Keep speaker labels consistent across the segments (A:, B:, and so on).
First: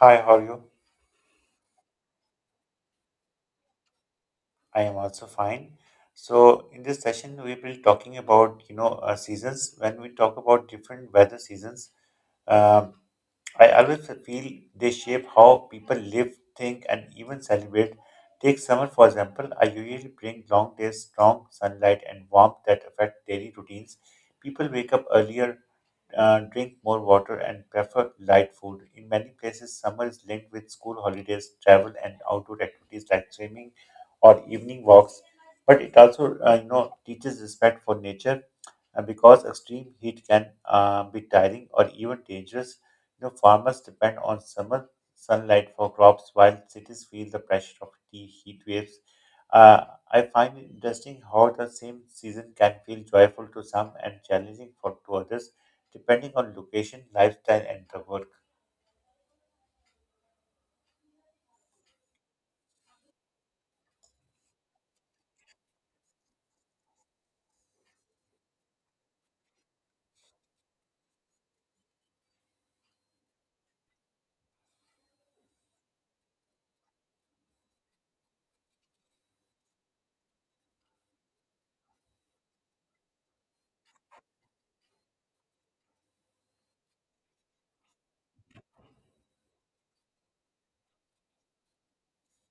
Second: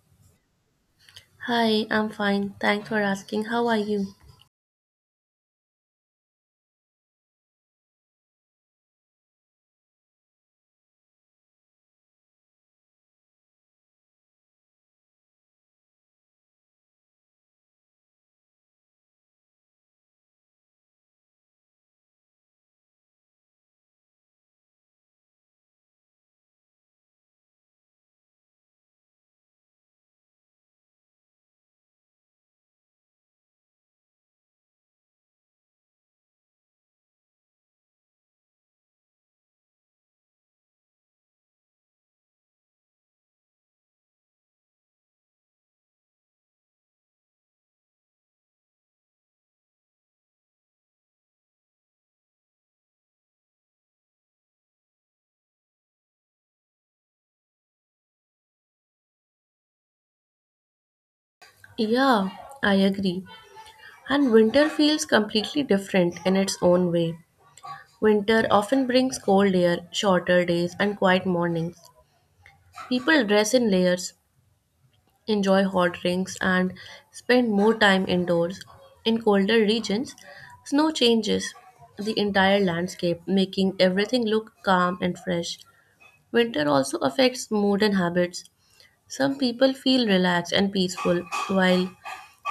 A: Hi, how are you?
B: Hi, I'm fine. Thanks for asking. How are you?
A: I am also fine. So, in this session, we will be talking about, seasons. When we talk about different weather seasons, um, I always feel they shape how people live, think, and even celebrate. Take summer, for example. I usually bring long days, strong sunlight, and warmth that affect daily routines. People wake up earlier, drink more water, and prefer light food. In many places, summer is linked with school holidays, travel, and outdoor activities like swimming or evening walks. But it also, teaches respect for nature, because extreme heat can be tiring or even dangerous. You know, farmers depend on summer sunlight for crops, while cities feel the pressure of the heat waves. Uh, I find it interesting how the same season can feel joyful to some and challenging for to others depending on location, lifestyle, and the work.
B: Yeah, I agree. And winter feels completely different in its own way. Winter often brings cold air, shorter days, and quiet mornings. People dress in layers, enjoy hot drinks, and spend more time indoors. In colder regions, snow changes the entire landscape, making everything look calm and fresh. Winter also affects mood and habits. Some people feel relaxed and peaceful, while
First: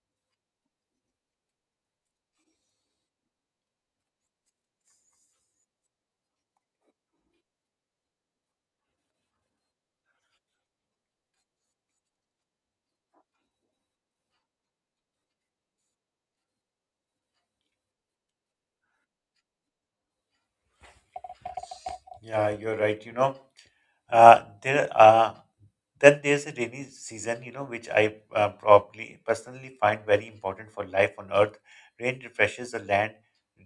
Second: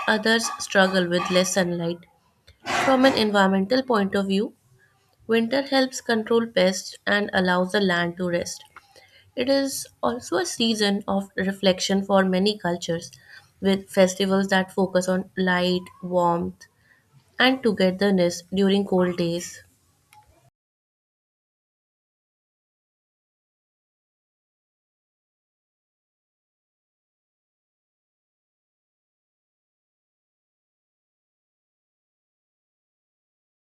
B: others struggle with less sunlight. From an environmental point of view, winter helps control pests and allows the land to rest. It is also a season of reflection for many cultures, with festivals that focus on light, warmth, and togetherness during cold days.
A: Yeah, you're right. You know, there Then there's a rainy season, which I probably personally find very important for life on Earth. Rain refreshes the land,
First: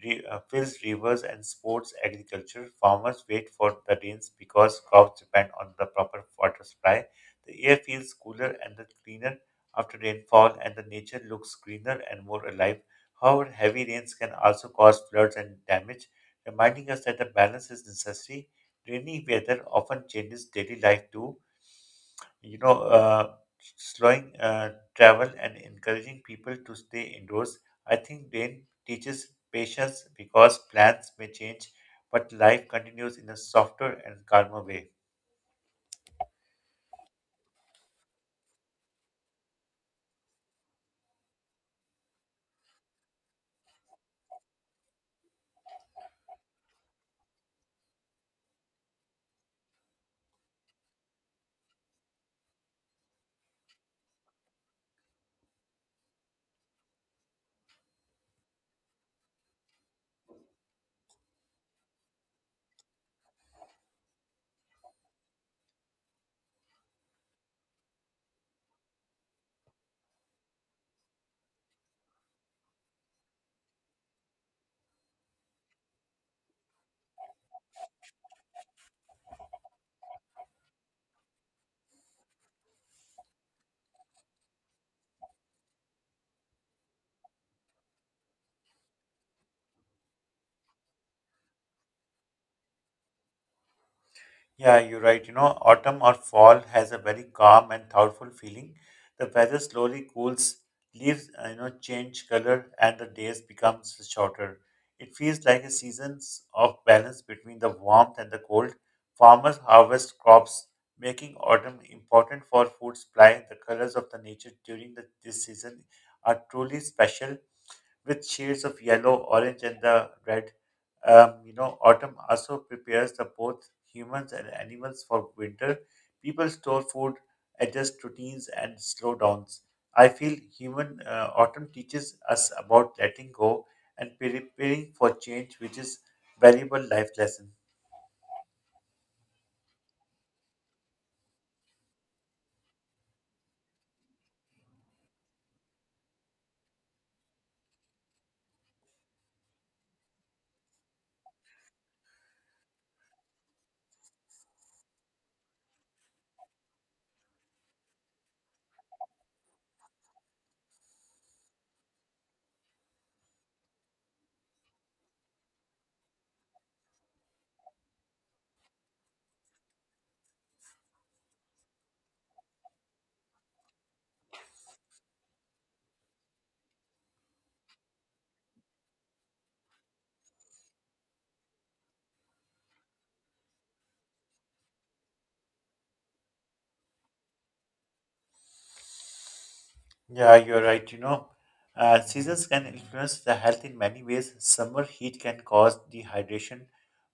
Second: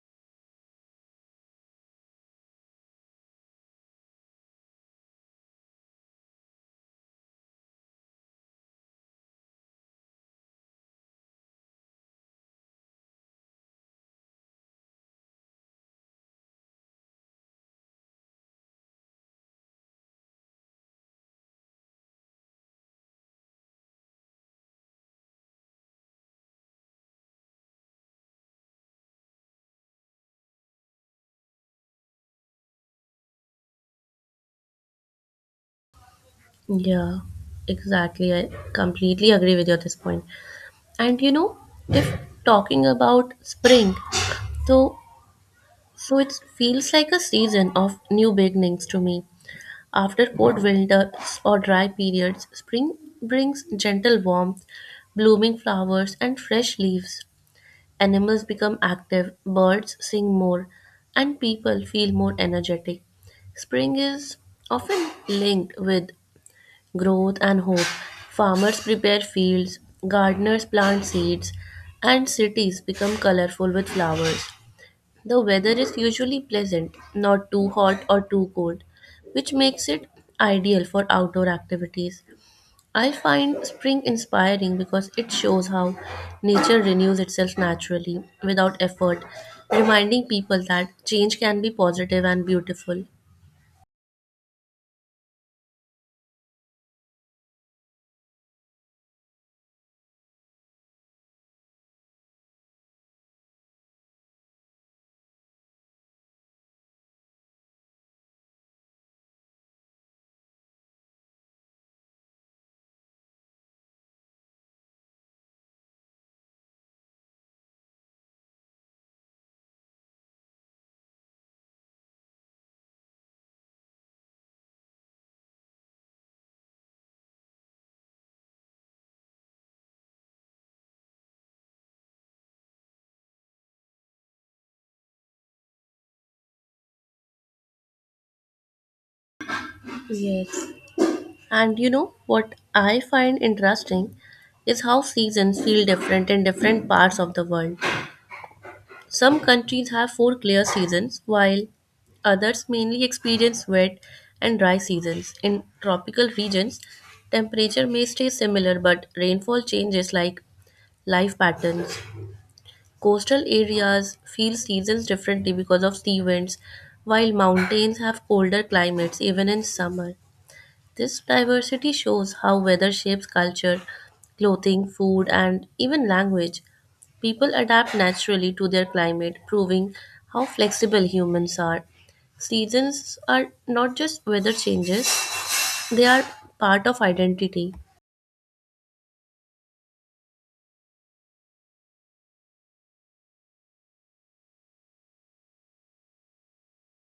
A: fills rivers, and supports agriculture. Farmers wait for the rains because crops depend on the proper water supply. The air feels cooler and the cleaner after rainfall, and the nature looks greener and more alive. However, heavy rains can also cause floods and damage, reminding us that the balance is necessary. Rainy weather often changes daily life too. You know, uh, Slowing travel and encouraging people to stay indoors. I think rain teaches patience because plans may change, but life continues in a softer and calmer way.
B: Yeah, exactly. I completely agree with you at this point. And you know, if talking about spring, so So it feels like a season of new beginnings to me. After cold winters or dry periods, spring brings gentle warmth, blooming flowers, and fresh leaves. Animals become active, birds sing more, and people feel more energetic. Spring is often linked with growth and hope. Farmers prepare fields, gardeners plant seeds, and cities become colorful with flowers. The weather is usually pleasant, not too hot or too cold, which makes it ideal for outdoor activities. I find spring inspiring because it shows how nature renews itself naturally without effort, reminding people that change can be positive and beautiful.
A: Yeah, you're right. You know, autumn or fall has a very calm and thoughtful feeling. The weather slowly cools, leaves, change color, and the days becomes shorter. It feels like a season of balance between the warmth and the cold. Farmers harvest crops, making autumn important for food supply. The colors of the nature during this season are truly special, with shades of yellow, orange, and the red. Autumn also prepares the both humans and animals for winter. People store food, adjust routines, and slow downs. I feel human autumn teaches us about letting go and preparing for change, which is valuable life lesson.
B: Yes. And you know what I find interesting is how seasons feel different in different parts of the world. Some countries have four clear seasons, while others mainly experience wet and dry seasons. In tropical regions, temperature may stay similar, but rainfall changes like life patterns. Coastal areas feel seasons differently because of sea winds, while mountains have colder climates even in summer. This diversity shows how weather shapes culture, clothing, food, and even language. People adapt naturally to their climate, proving how flexible humans are. Seasons are not just weather changes, they are part of identity.
A: Yeah, you're right. Seasons can influence the health in many ways. Summer heat can cause dehydration,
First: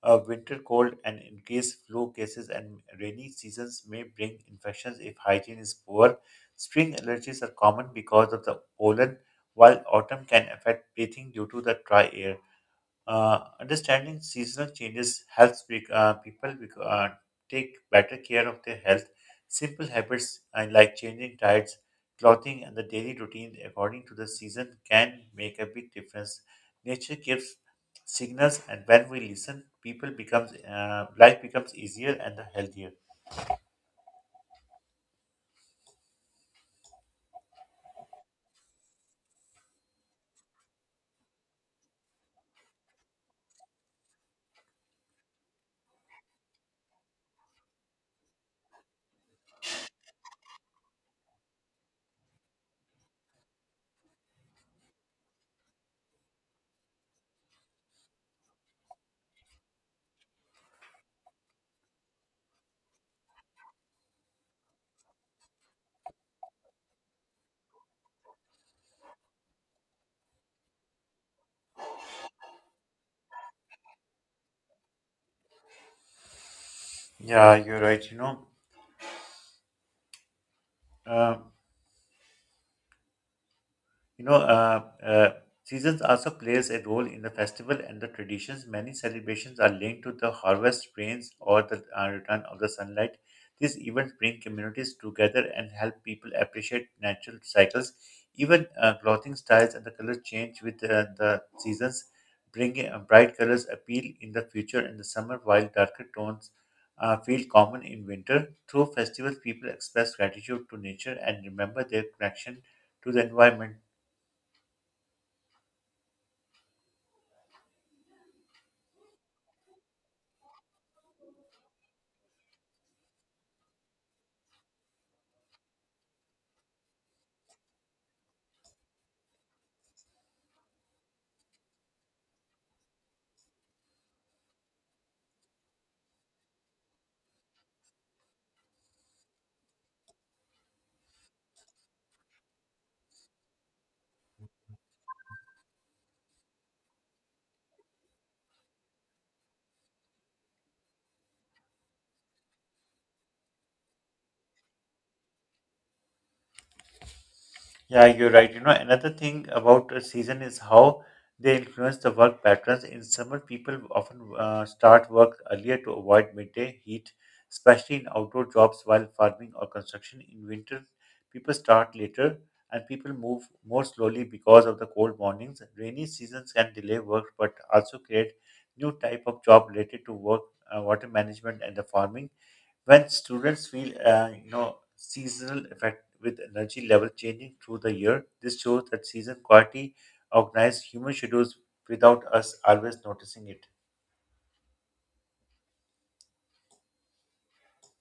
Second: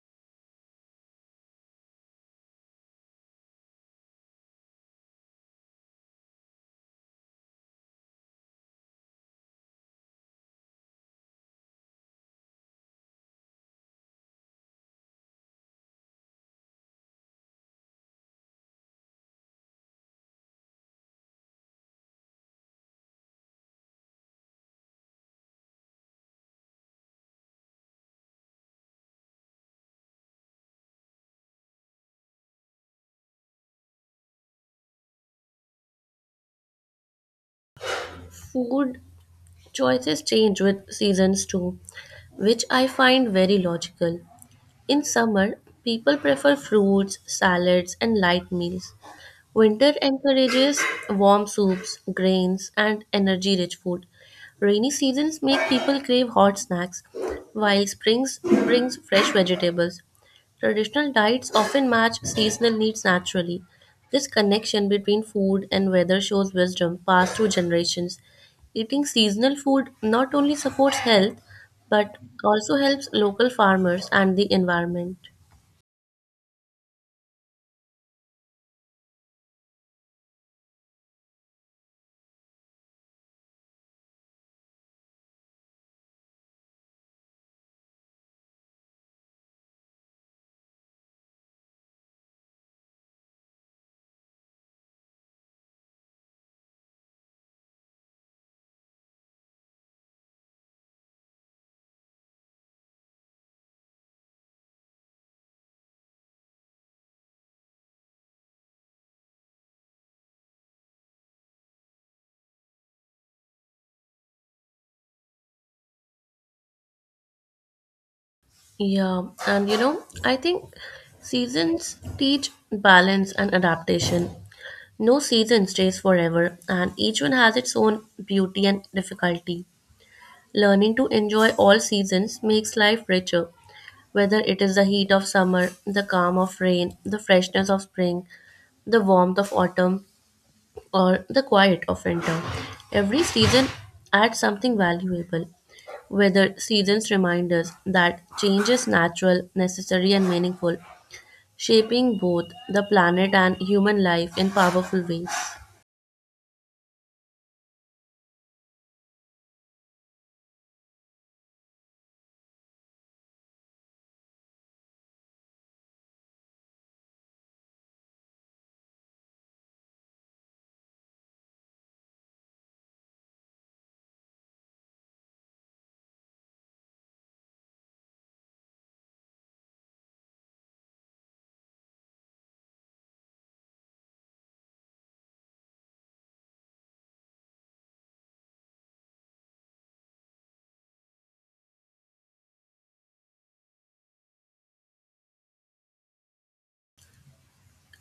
A: winter cold and increase flu cases, and rainy seasons may bring infections if hygiene is poor. Spring allergies are common because of the pollen, while autumn can affect breathing due to the dry air. Understanding seasonal changes helps people take better care of their health. Simple habits like changing diets, clothing, and the daily routine according to the season can make a big difference. Nature gives signals, and when we listen, people becomes life becomes easier and healthier.
B: Food choices change with seasons too, which I find very logical. In summer, people prefer fruits, salads, and light meals. Winter encourages warm soups, grains, and energy rich food. Rainy seasons make people crave hot snacks, while springs brings fresh vegetables. Traditional diets often match seasonal needs naturally. This connection between food and weather shows wisdom passed through generations. Eating seasonal food not only supports health but also helps local farmers and the environment.
A: Yeah, you're right. Um You know, uh, uh, Seasons also plays a role in the festival and the traditions. Many celebrations are linked to the harvest rains or the return of the sunlight. These events bring communities together and help people appreciate natural cycles. Even clothing styles and the color change with the seasons, bringing bright colors appeal in the future in the summer, while darker tones feel common in winter. Through festivals, people express gratitude to nature and remember their connection to the environment.
B: Yeah, and you know, I think seasons teach balance and adaptation. No season stays forever, and each one has its own beauty and difficulty. Learning to enjoy all seasons makes life richer, whether it is the heat of summer, the calm of rain, the freshness of spring, the warmth of autumn, or the quiet of winter. Every season adds something valuable. Weather seasons remind us that change is natural, necessary, and meaningful, shaping both the planet and human life in powerful ways.
A: Yeah, you're right. You know, another thing about a season is how they influence the work patterns. In summer, people often start work earlier to avoid midday heat, especially in outdoor jobs while farming or construction. In winter, people start later and people move more slowly because of the cold mornings. Rainy seasons can delay work but also create new type of job related to work, water management and the farming. When students feel, seasonal effect with energy level changing through the year, this shows that season quality organize human schedules without us always noticing it.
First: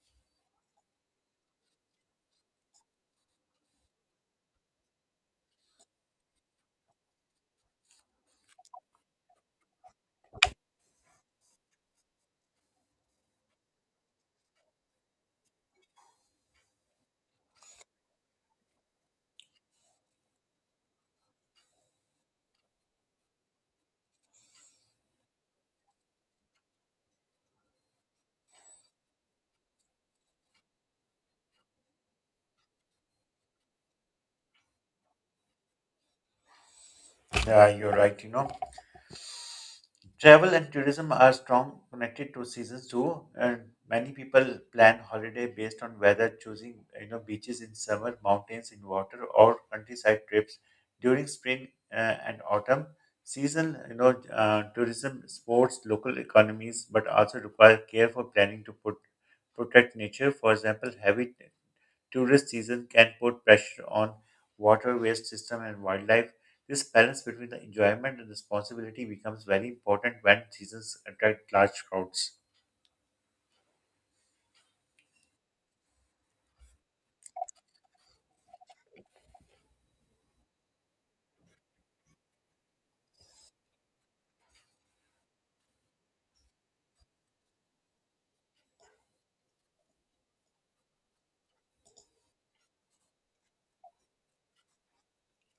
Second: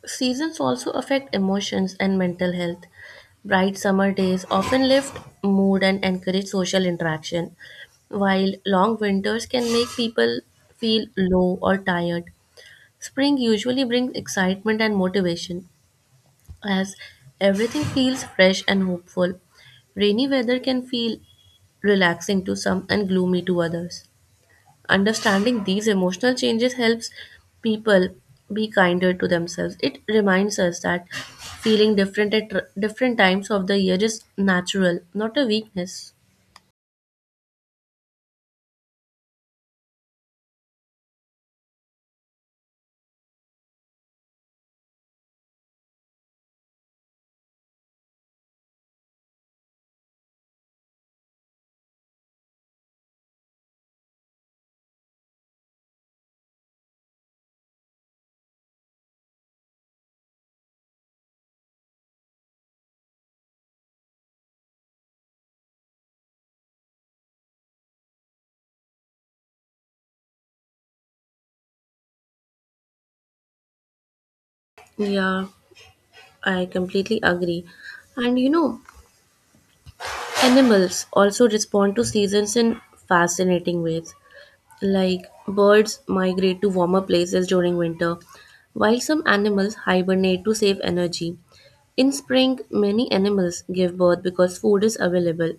B: Seasons also affect emotions and mental health. Bright summer days often lift mood and encourage social interaction, while long winters can make people feel low or tired. Spring usually brings excitement and motivation, as everything feels fresh and hopeful. Rainy weather can feel relaxing to some and gloomy to others. Understanding these emotional changes helps people be kinder to themselves. It reminds us that feeling different at different times of the year is natural, not a weakness.
A: Yeah, you're right. You know. Travel and tourism are strong connected to seasons too, and many people plan holiday based on weather, choosing beaches in summer, mountains in water, or countryside trips during spring and autumn. Season, tourism supports local economies, but also require care for planning to put, protect nature. For example, heavy tourist season can put pressure on water waste system and wildlife. This balance between the enjoyment and responsibility becomes very important when seasons attract large crowds.
B: Yeah, I completely agree. And you know, animals also respond to seasons in fascinating ways. Like birds migrate to warmer places during winter, while some animals hibernate to save energy. In spring, many animals give birth because food is available.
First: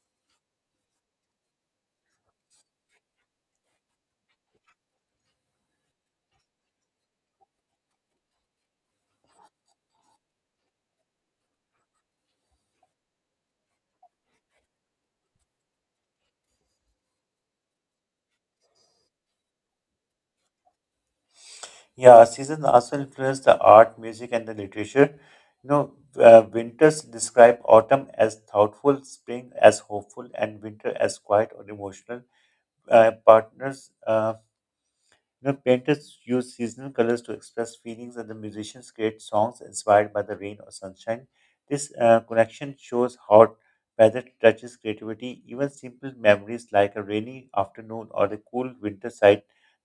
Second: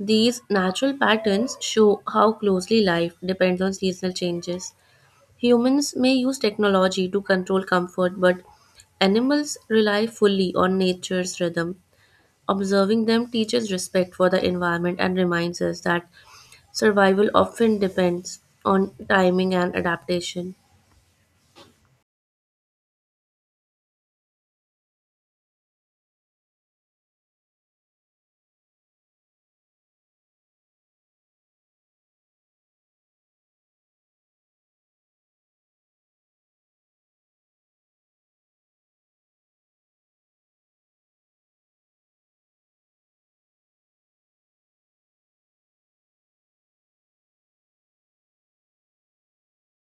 B: These natural patterns show how closely life depends on seasonal changes. Humans may use technology to control comfort, but animals rely fully on nature's rhythm. Observing them teaches respect for the environment and reminds us that survival often depends on timing and adaptation.
A: Yeah, seasons also influence the art, music, and the literature. Winters describe autumn as thoughtful, spring as hopeful, and winter as quiet or emotional. Uh, partners, uh, Painters use seasonal colors to express feelings, and the musicians create songs inspired by the rain or sunshine. This connection shows how weather touches creativity. Even simple memories like a rainy afternoon or the cool winter side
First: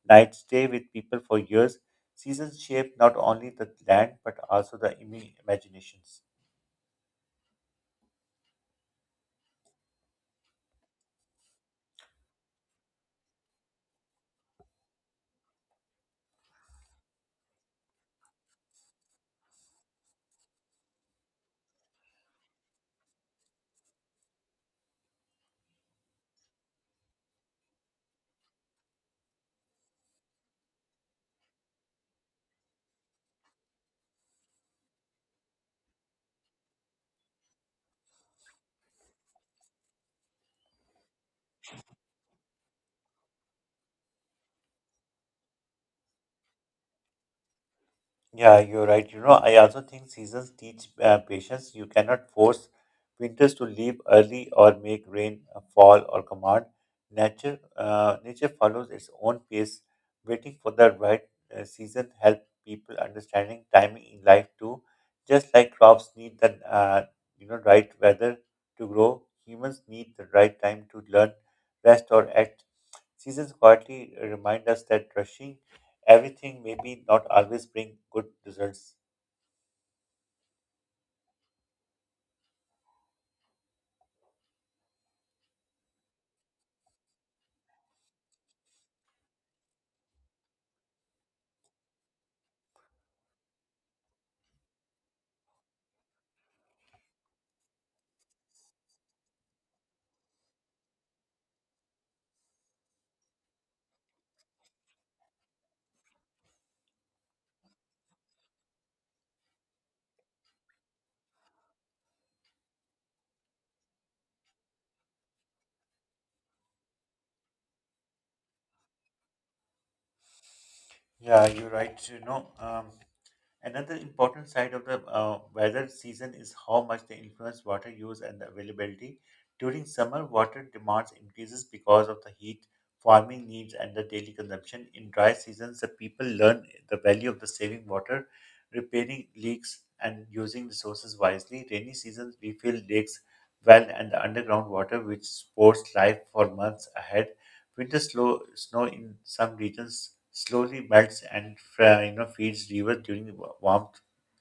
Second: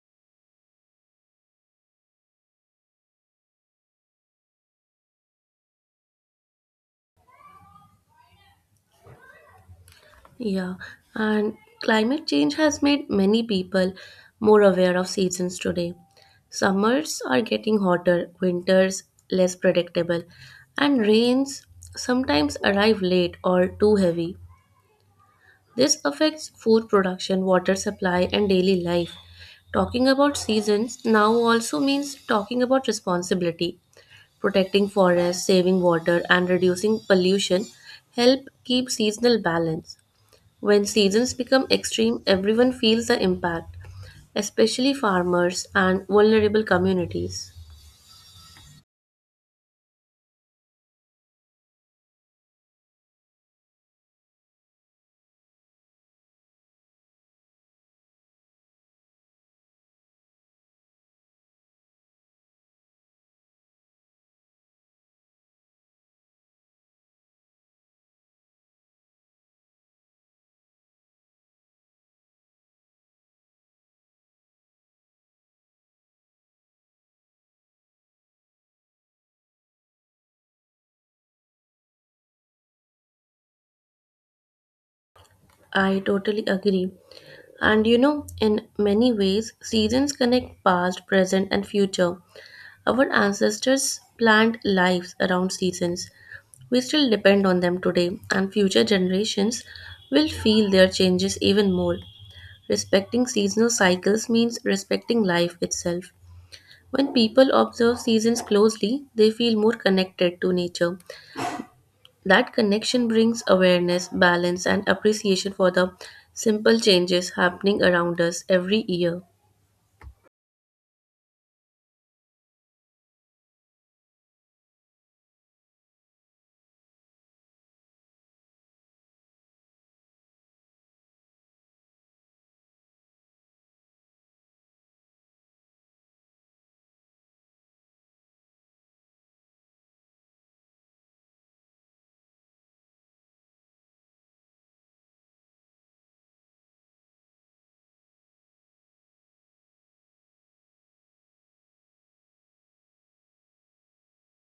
A: night stay with people for years. Seasons shape not only the land but also the imaginations.
B: Yeah, and climate change has made many people more aware of seasons today. Summers are getting hotter, winters less predictable, and rains sometimes arrive late or too heavy. This affects food production, water supply, and daily life. Talking about seasons now also means talking about responsibility. Protecting forests, saving water, and reducing pollution help keep seasonal balance. When seasons become extreme, everyone feels the impact, especially farmers and vulnerable communities.
A: Yeah, you're right. You know, I also think seasons teach patience. You cannot force winters to leave early or make rain fall or command. Nature follows its own pace. Waiting for the right season help people understanding timing in life too. Just like crops need the right weather to grow, humans need the right time to learn, rest, or act. Seasons quietly remind us that rushing everything maybe not always bring good results.
B: I totally agree. And you know, in many ways, seasons connect past, present, and future. Our ancestors planned lives around seasons. We still depend on them today, and future generations will feel their changes even more. Respecting seasonal cycles means respecting life itself. When people observe seasons closely, they feel more connected to nature. That connection brings awareness, balance, and appreciation for the simple changes happening around us every year.
A: Yeah, you're right. Another important side of the weather season is how much they influence water use and the availability. During summer, water demands increases because of the heat, farming needs, and the daily consumption. In dry seasons, the people learn the value of the saving water, repairing leaks, and using resources wisely. Rainy seasons, we fill lakes, well, and the underground water, which supports life for months ahead. Winter slow, snow in some regions slowly melts and feeds rivers during the warm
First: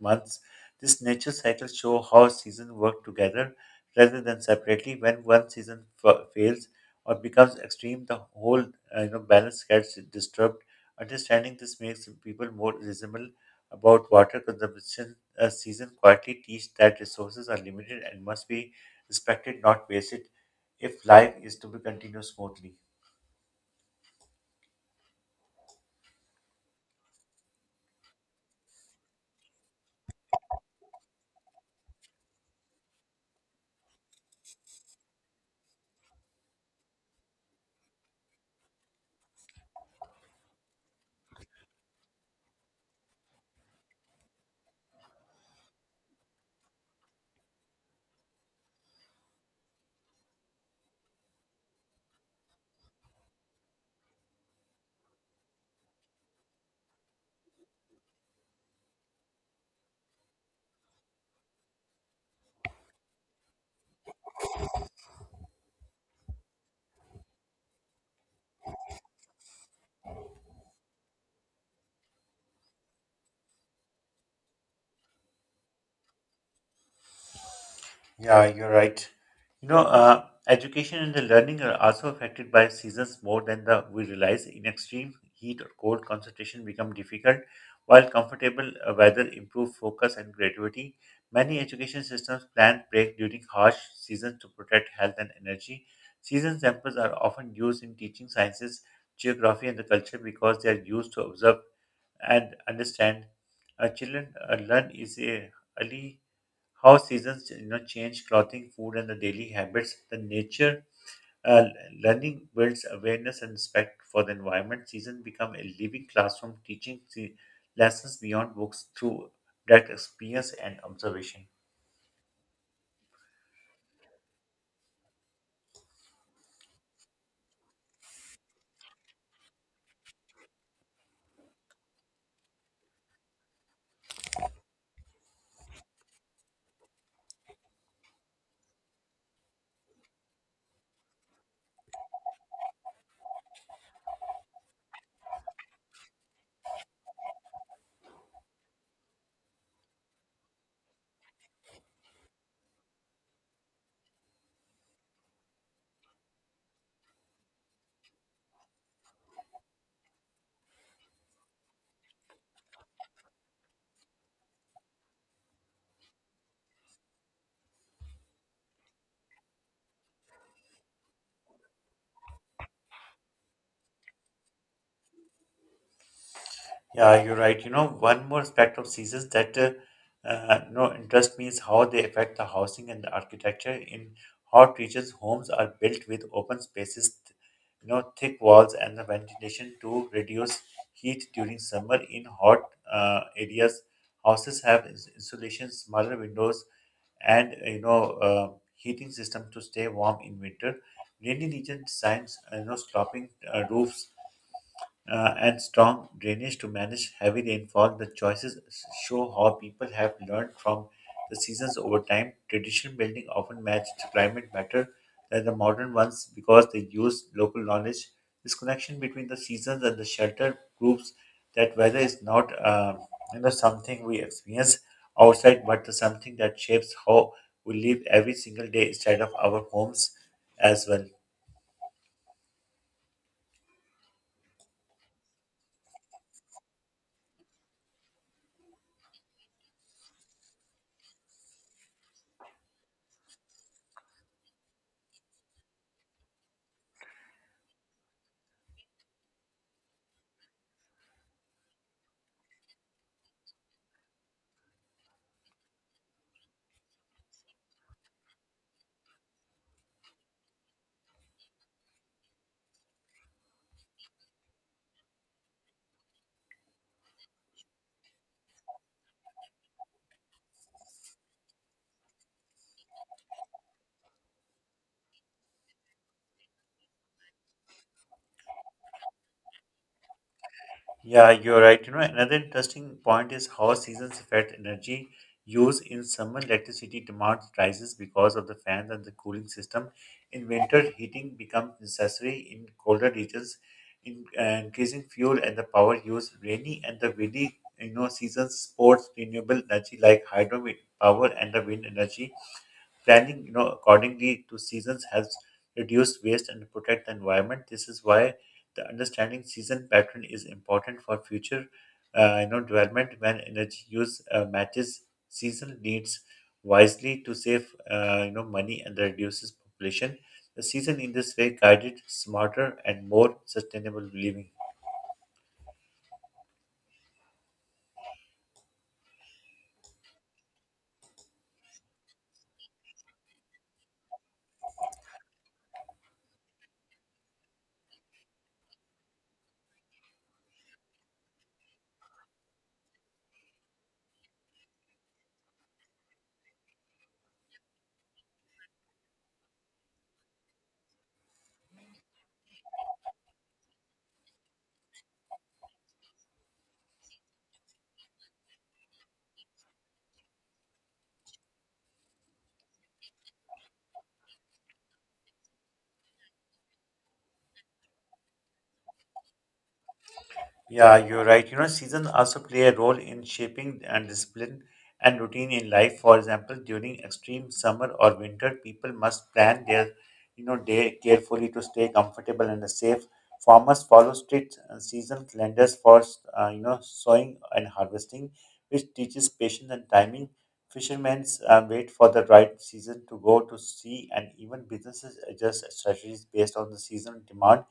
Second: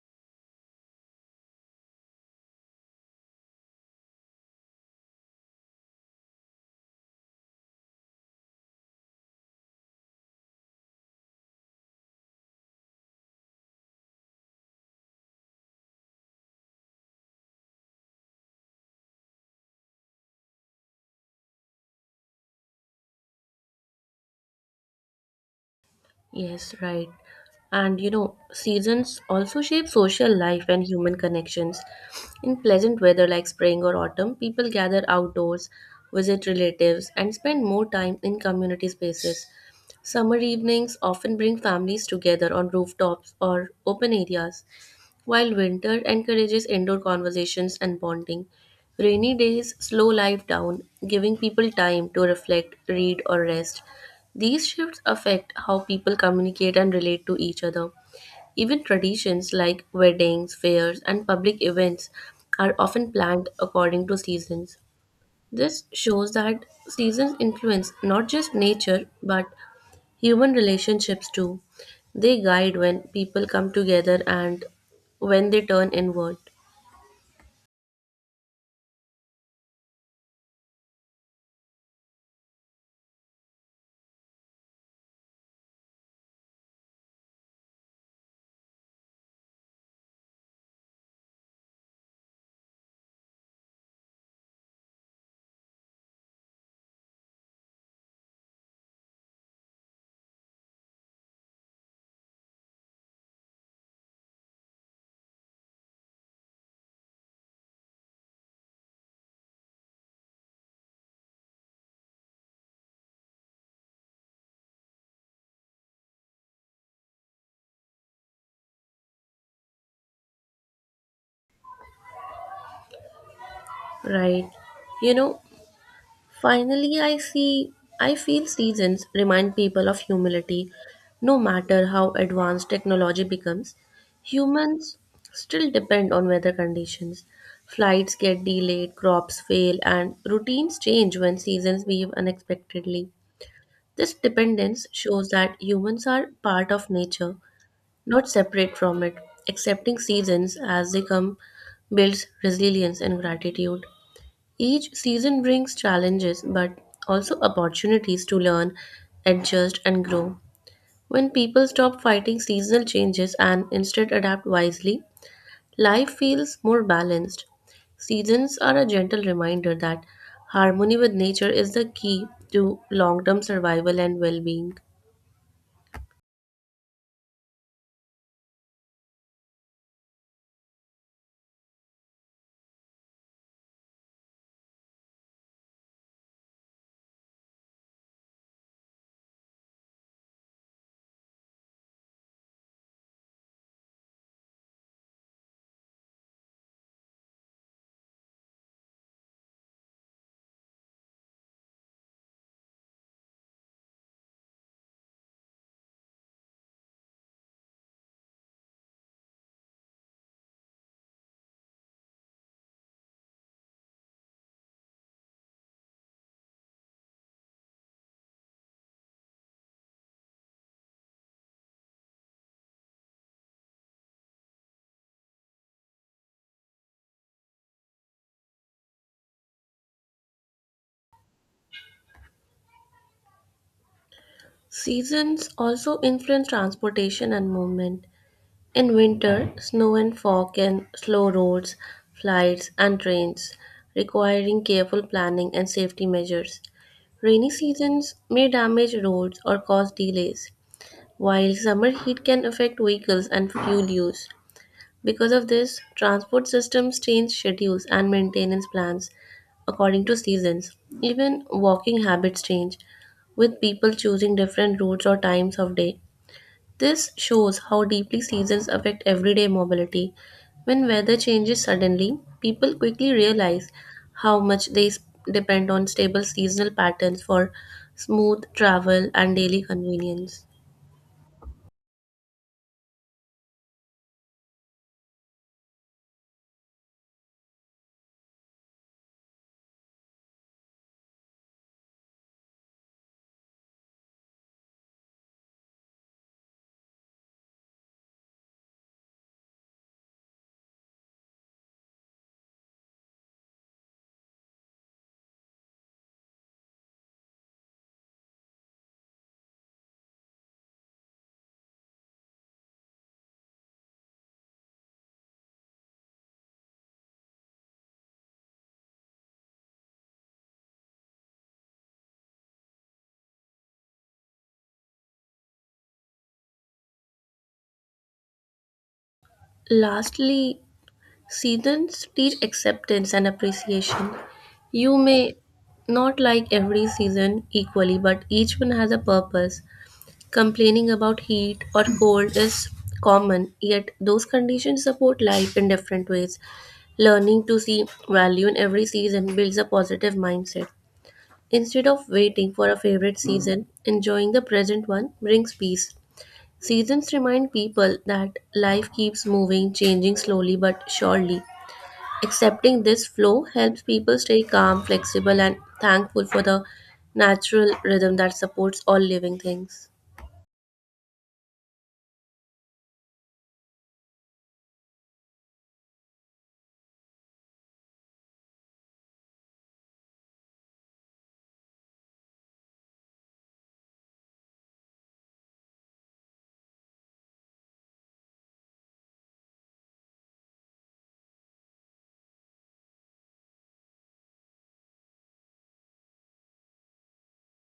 A: months. This nature cycle show how seasons work together rather than separately. When one season fails or becomes extreme, the whole balance gets disturbed. Understanding this makes people more reasonable about water consumption. A season quietly teach that resources are limited and must be respected, not wasted, if life is to be continued smoothly.
B: Yes, right. And you know, seasons also shape social life and human connections. In pleasant weather like spring or autumn, people gather outdoors, visit relatives, and spend more time in community spaces. Summer evenings often bring families together on rooftops or open areas, while winter encourages indoor conversations and bonding. Rainy days slow life down, giving people time to reflect, read, or rest. These shifts affect how people communicate and relate to each other. Even traditions like weddings, fairs, and public events are often planned according to seasons. This shows that seasons influence not just nature but human relationships, too. They guide when people come together and when they turn inward.
A: Yeah, you're right. Education and the learning are also affected by seasons more than the we realize. In extreme heat or cold, concentration become difficult, while comfortable weather improve focus and creativity. Many education systems plan break during harsh seasons to protect health and energy. Season samples are often used in teaching sciences, geography, and the culture because they are used to observe and understand. Children learn is a early how seasons change clothing, food, and the daily habits. The Nature uh, learning builds awareness and respect for the environment. Season become a living classroom, teaching the lessons beyond books through direct experience and observation.
B: Right. You know, finally, I see, I feel seasons remind people of humility. No matter how advanced technology becomes, humans still depend on weather conditions. Flights get delayed, crops fail, and routines change when seasons behave unexpectedly. This dependence shows that humans are part of nature, not separate from it. Accepting seasons as they come builds resilience and gratitude. Each season brings challenges but also opportunities to learn, adjust, and grow. When people stop fighting seasonal changes and instead adapt wisely, life feels more balanced. Seasons are a gentle reminder that harmony with nature is the key to long term survival and well being.
A: Yeah, you're right. You know, one more aspect of seasons that interest me is how they affect the housing and the architecture in hot regions. Homes are built with open spaces, thick walls and the ventilation to reduce heat during summer. In hot areas, houses have insulation, smaller windows, and heating system to stay warm in winter. Rainy region designs, sloping roofs and strong drainage to manage heavy rainfall. The choices show how people have learned from the seasons over time. Traditional building often matched climate better than the modern ones because they use local knowledge. This connection between the seasons and the shelter proves that weather is not something we experience outside, but something that shapes how we live every single day inside of our homes as well.
B: Seasons also influence transportation and movement. In winter, snow and fog can slow roads, flights, and trains, requiring careful planning and safety measures. Rainy seasons may damage roads or cause delays, while summer heat can affect vehicles and fuel use. Because of this, transport systems change schedules and maintenance plans according to seasons. Even walking habits change, with people choosing different routes or times of day. This shows how deeply seasons affect everyday mobility. When weather changes suddenly, people quickly realize how much they depend on stable seasonal patterns for smooth travel and daily convenience.
A: Yeah, you're right. You know, another interesting point is how seasons affect energy use. In summer, electricity demand rises because of the fans and the cooling system. In winter, heating becomes necessary in colder regions, increasing fuel and the power use. Rainy and the windy, seasons sports renewable energy like hydro power and the wind energy. Planning, accordingly to seasons helps reduce waste and protect the environment. This is why the understanding season pattern is important for future, development when energy use matches seasonal needs wisely to save, money and reduces population. The season in this way guided smarter and more sustainable living.
B: Lastly, seasons teach acceptance and appreciation. You may not like every season equally, but each one has a purpose. Complaining about heat or cold is common, yet those conditions support life in different ways. Learning to see value in every season builds a positive mindset. Instead of waiting for a favorite season, enjoying the present one brings peace. Seasons remind people that life keeps moving, changing slowly but surely. Accepting this flow helps people stay calm, flexible, and thankful for the natural rhythm that supports all living things.
A: Yeah, you're right. You know, seasons also play a role in shaping and discipline and routine in life. For example, during extreme summer or winter, people must plan their, day carefully to stay comfortable and safe. Farmers follow strict season calendars for, sowing and harvesting, which teaches patience and timing. Fishermen wait for the right season to go to sea, and even businesses adjust strategies based on the seasonal demand.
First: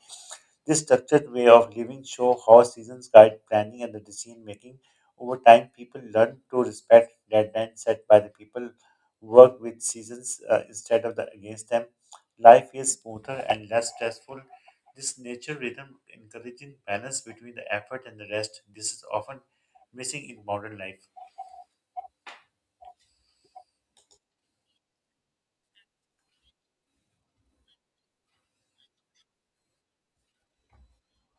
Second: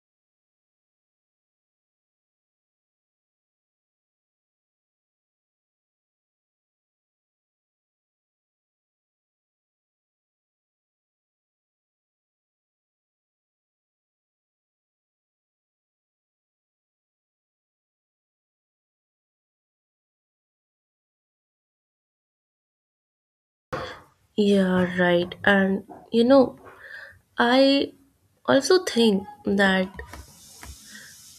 A: This structured way of living show how seasons guide planning and the decision making. Over time, people learn to respect deadlines set by the people who work with seasons instead of the against them. Life is smoother and less stressful. This nature rhythm encouraging balance between the effort and the rest. This is often missing in modern life.
B: Yeah, right. And you know, I also think that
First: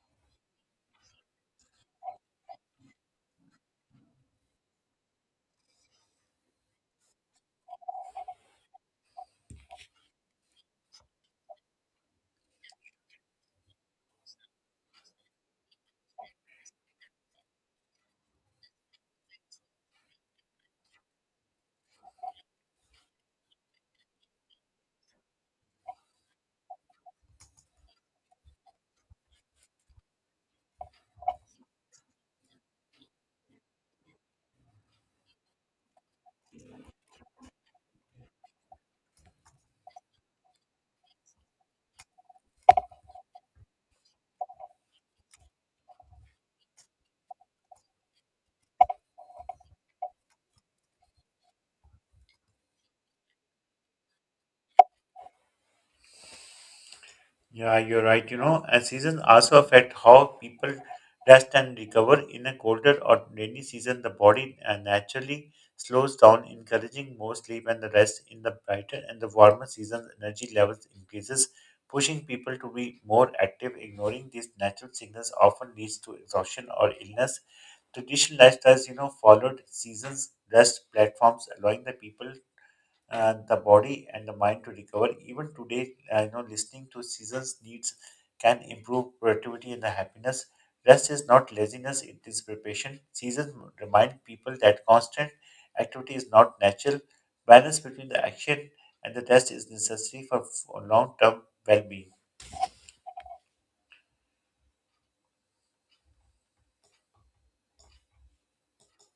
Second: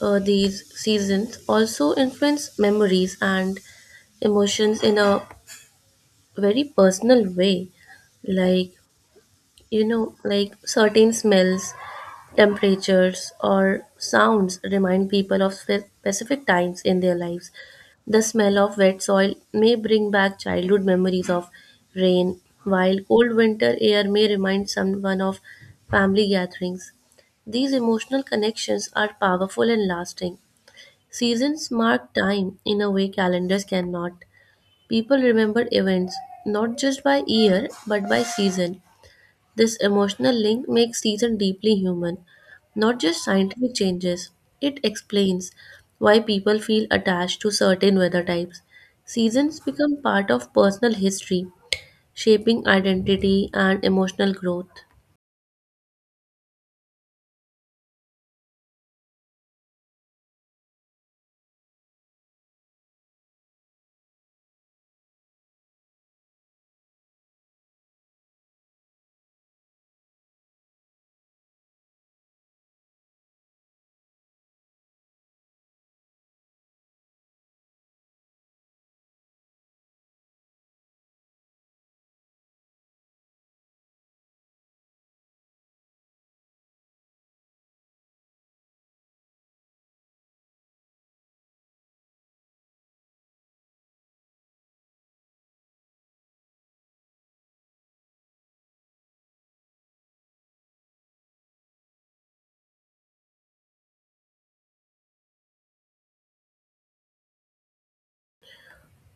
B: these seasons also influence memories and emotions in a very personal way. Like you know, like certain smells, temperatures, or sounds remind people of specific times in their lives. The smell of wet soil may bring back childhood memories of rain, while cold winter air may remind someone of family gatherings. These emotional connections are powerful and lasting. Seasons mark time in a way calendars cannot. People remember events not just by year but by season. This emotional link makes season deeply human, not just scientific changes. It explains why people feel attached to certain weather types. Seasons become part of personal history, shaping identity and emotional growth.
A: Yeah, you're right. You know, and seasons also affect how people rest and recover. In a colder or rainy season, the body naturally slows down, encouraging more sleep and the rest. In the brighter and the warmer seasons, energy levels increases, pushing people to be more active. Ignoring these natural signals often leads to exhaustion or illness. Traditional lifestyles, you know, followed seasons rest platforms, allowing the people the body and the mind to recover. Even today, listening to seasons' needs can improve productivity and the happiness. Rest is not laziness; it is preparation. Seasons remind people that constant activity is not natural. Balance between the action and the rest is necessary for long-term well-being.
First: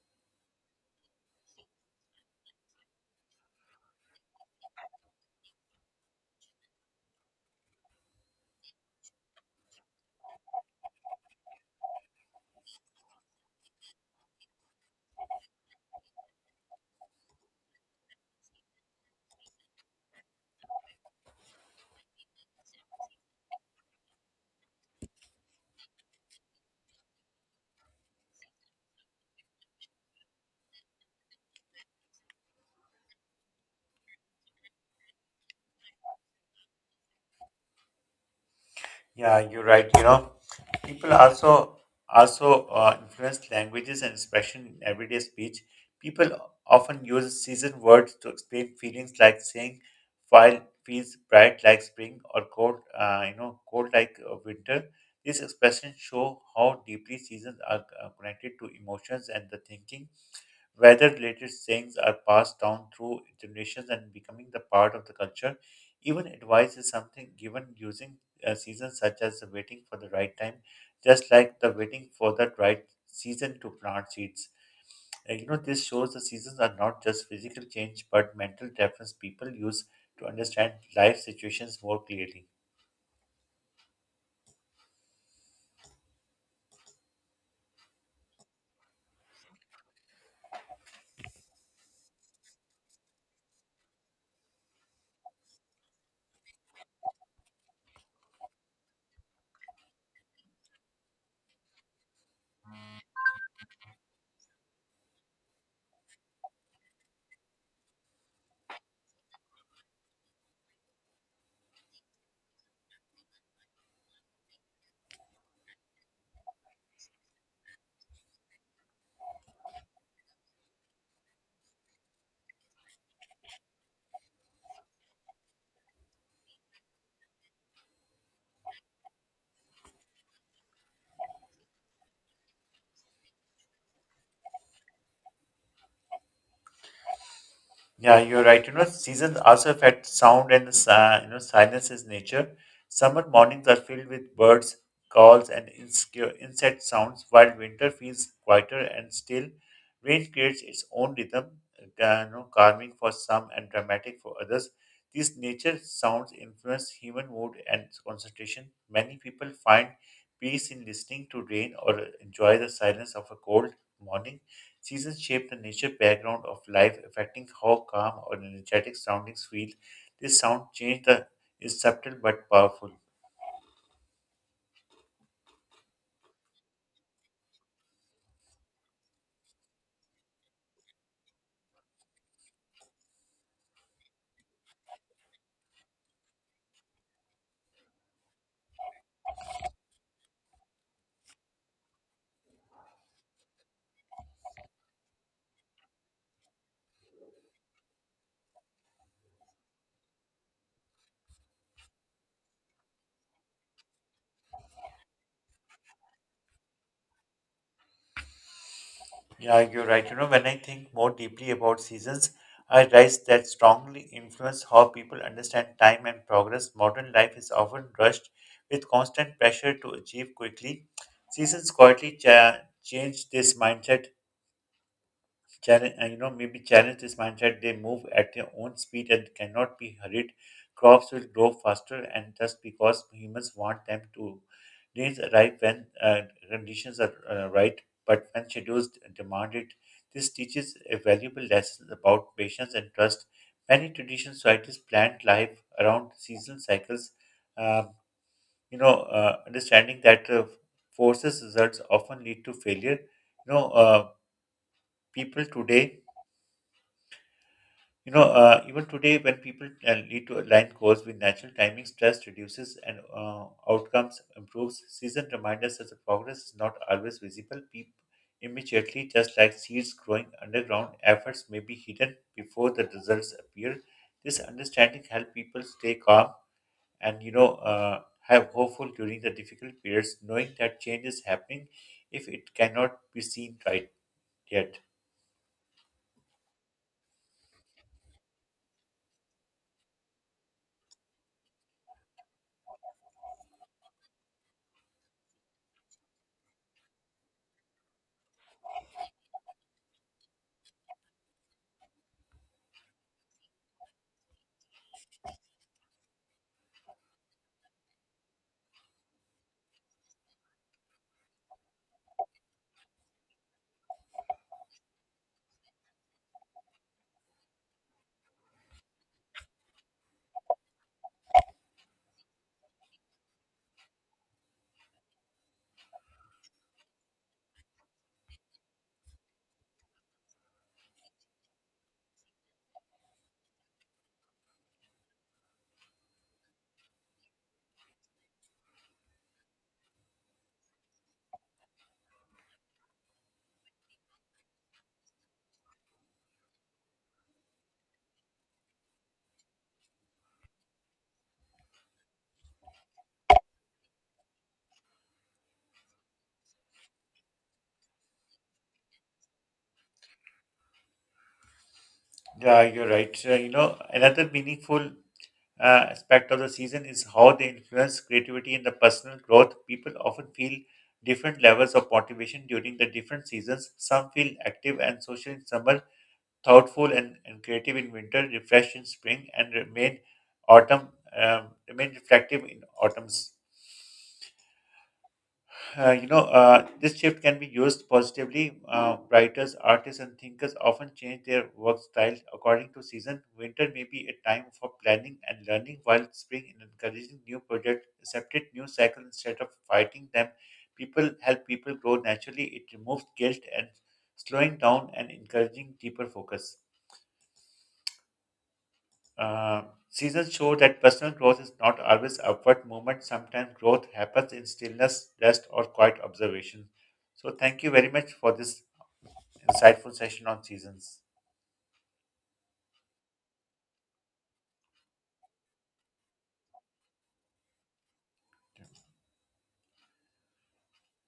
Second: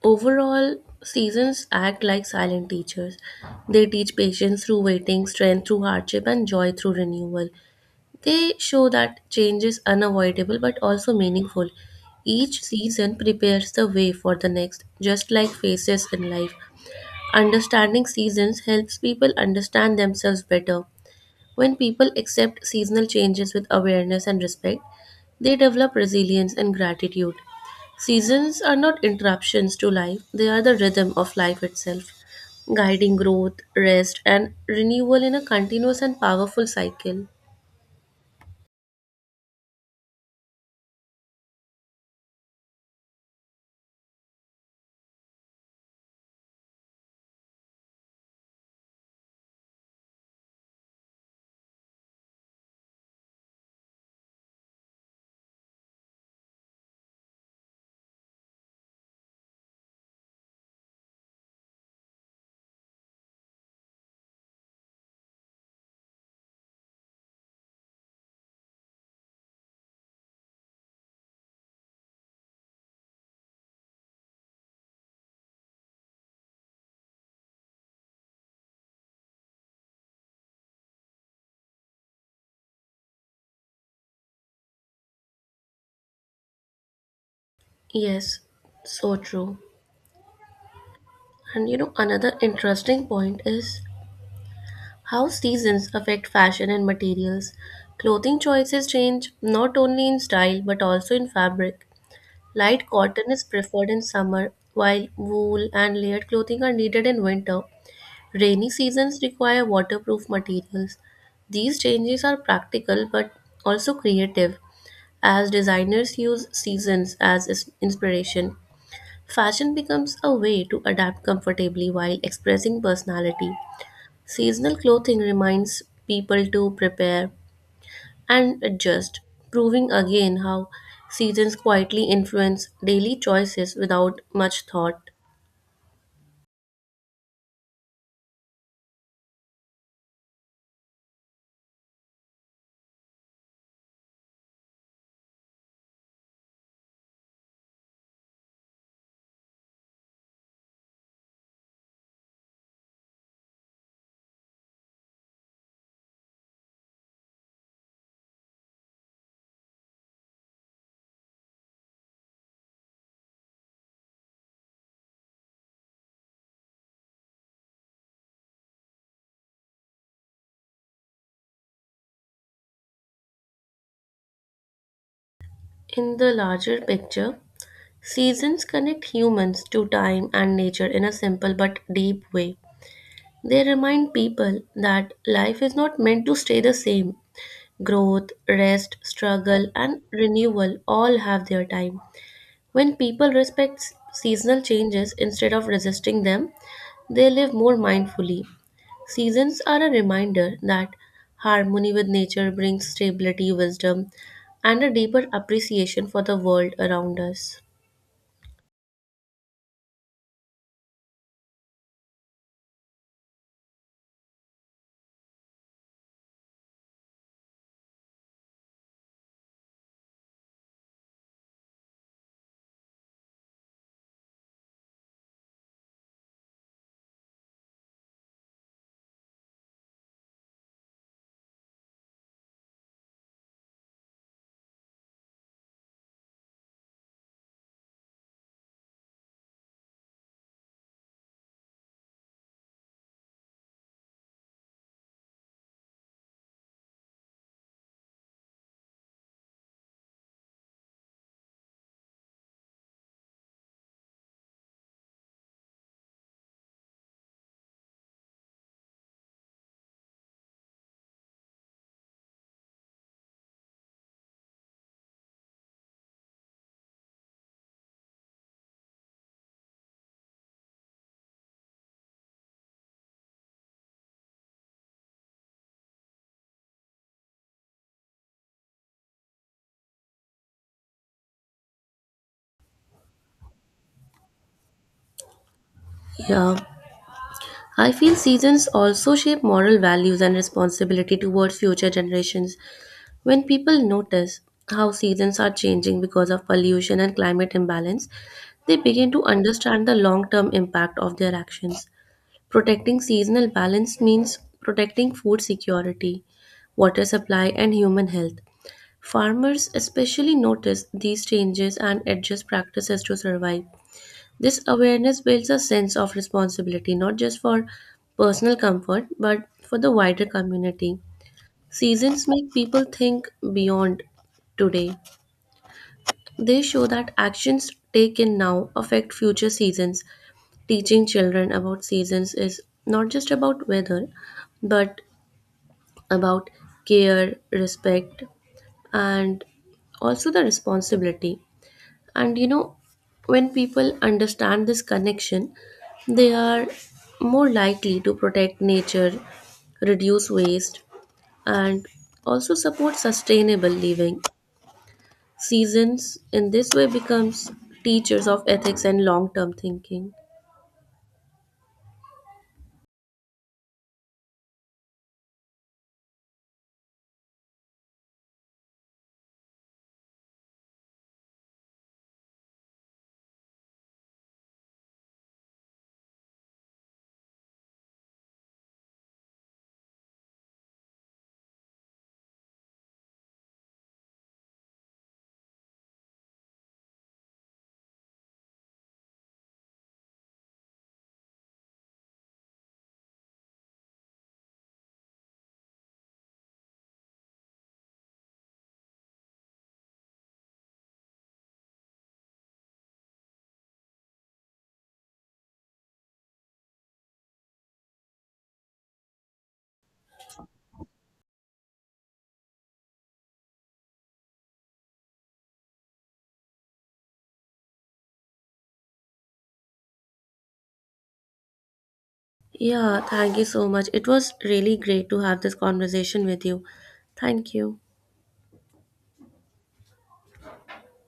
B: Overall, seasons act like silent teachers. They teach patience through waiting, strength through hardship, and joy through renewal. They show that change is unavoidable but also meaningful. Each season prepares the way for the next, just like phases in life. Understanding seasons helps people understand themselves better. When people accept seasonal changes with awareness and respect, they develop resilience and gratitude. Seasons are not interruptions to life, they are the rhythm of life itself, guiding growth, rest, and renewal in a continuous and powerful cycle.
A: Yeah, you're right. You know, people also influence languages and expression in everyday speech. People often use seasoned words to explain feelings, like saying "file feels bright like spring" or "cold," "cold like winter." These expressions show how deeply seasons are connected to emotions and the thinking. Weather related sayings are passed down through generations and becoming the part of the culture. Even advice is something given using seasons such as the waiting for the right time, just like the waiting for that right season to plant seeds. And, you know, this shows the seasons are not just physical change but mental difference people use to understand life situations more clearly.
B: Yes, so true. And you know, another interesting point is how seasons affect fashion and materials. Clothing choices change not only in style but also in fabric. Light cotton is preferred in summer, while wool and layered clothing are needed in winter. Rainy seasons require waterproof materials. These changes are practical but also creative, as designers use seasons as inspiration. Fashion becomes a way to adapt comfortably while expressing personality. Seasonal clothing reminds people to prepare and adjust, proving again how seasons quietly influence daily choices without much thought.
A: Yeah, you're right. You know, seasons also affect sound and the you know silence's nature. Summer mornings are filled with birds, calls, and insect sounds, while winter feels quieter and still. Rain creates its own rhythm, uh, calming for some and dramatic for others. These nature sounds influence human mood and concentration. Many people find peace in listening to rain or enjoy the silence of a cold morning. Seasons shape the nature background of life, affecting how calm or energetic surroundings feel. This sound change the, is subtle but powerful.
B: In the larger picture, seasons connect humans to time and nature in a simple but deep way. They remind people that life is not meant to stay the same. Growth, rest, struggle, and renewal all have their time. When people respect seasonal changes instead of resisting them, they live more mindfully. Seasons are a reminder that harmony with nature brings stability, wisdom, and a deeper appreciation for the world around us.
A: Yeah, you're right. You know, when I think more deeply about seasons, I realize that strongly influence how people understand time and progress. Modern life is often rushed with constant pressure to achieve quickly. Seasons quietly change this mindset. Maybe challenge this mindset. They move at their own speed and cannot be hurried. Crops will grow faster, and just because humans want them to, rains arrive when conditions are right, but when schedules demand it. This teaches a valuable lesson about patience and trust. Many traditional societies plant life around seasonal cycles. Um, Understanding that forces results often lead to failure. You know, uh, people today Even today, when people lead to align goals with natural timing, stress reduces and outcomes improves. Season reminds us that the progress is not always visible. Peep immediately, just like seeds growing underground, efforts may be hidden before the results appear. This understanding helps people stay calm and have hopeful during the difficult periods, knowing that change is happening if it cannot be seen right yet.
B: Yeah, I feel seasons also shape moral values and responsibility towards future generations. When people notice how seasons are changing because of pollution and climate imbalance, they begin to understand the long term impact of their actions. Protecting seasonal balance means protecting food security, water supply, and human health. Farmers especially notice these changes and adjust practices to survive. This awareness builds a sense of responsibility not just for personal comfort but for the wider community. Seasons make people think beyond today. They show that actions taken now affect future seasons. Teaching children about seasons is not just about weather, but about care, respect, and also the responsibility. And you know, when people understand this connection, they are more likely to protect nature, reduce waste, and also support sustainable living. Seasons in this way becomes teachers of ethics and long-term thinking.
A: Yeah, you're right. You know, another meaningful aspect of the season is how they influence creativity and the personal growth. People often feel different levels of motivation during the different seasons. Some feel active and social in summer, thoughtful and creative in winter, refreshed in spring, and autumn remain reflective in autumns. This shift can be used positively. Writers, artists, and thinkers often change their work style according to season. Winter may be a time for planning and learning, while spring is encouraging new projects, accepted new cycles instead of fighting them. People help people grow naturally. It removes guilt and slowing down and encouraging deeper focus. Uh, Seasons show that personal growth is not always upward movement. Sometimes growth happens in stillness, rest, or quiet observation. So, thank you very much for this insightful session on seasons.
B: Yeah, thank you so much. It was really great to have this conversation with you. Thank you.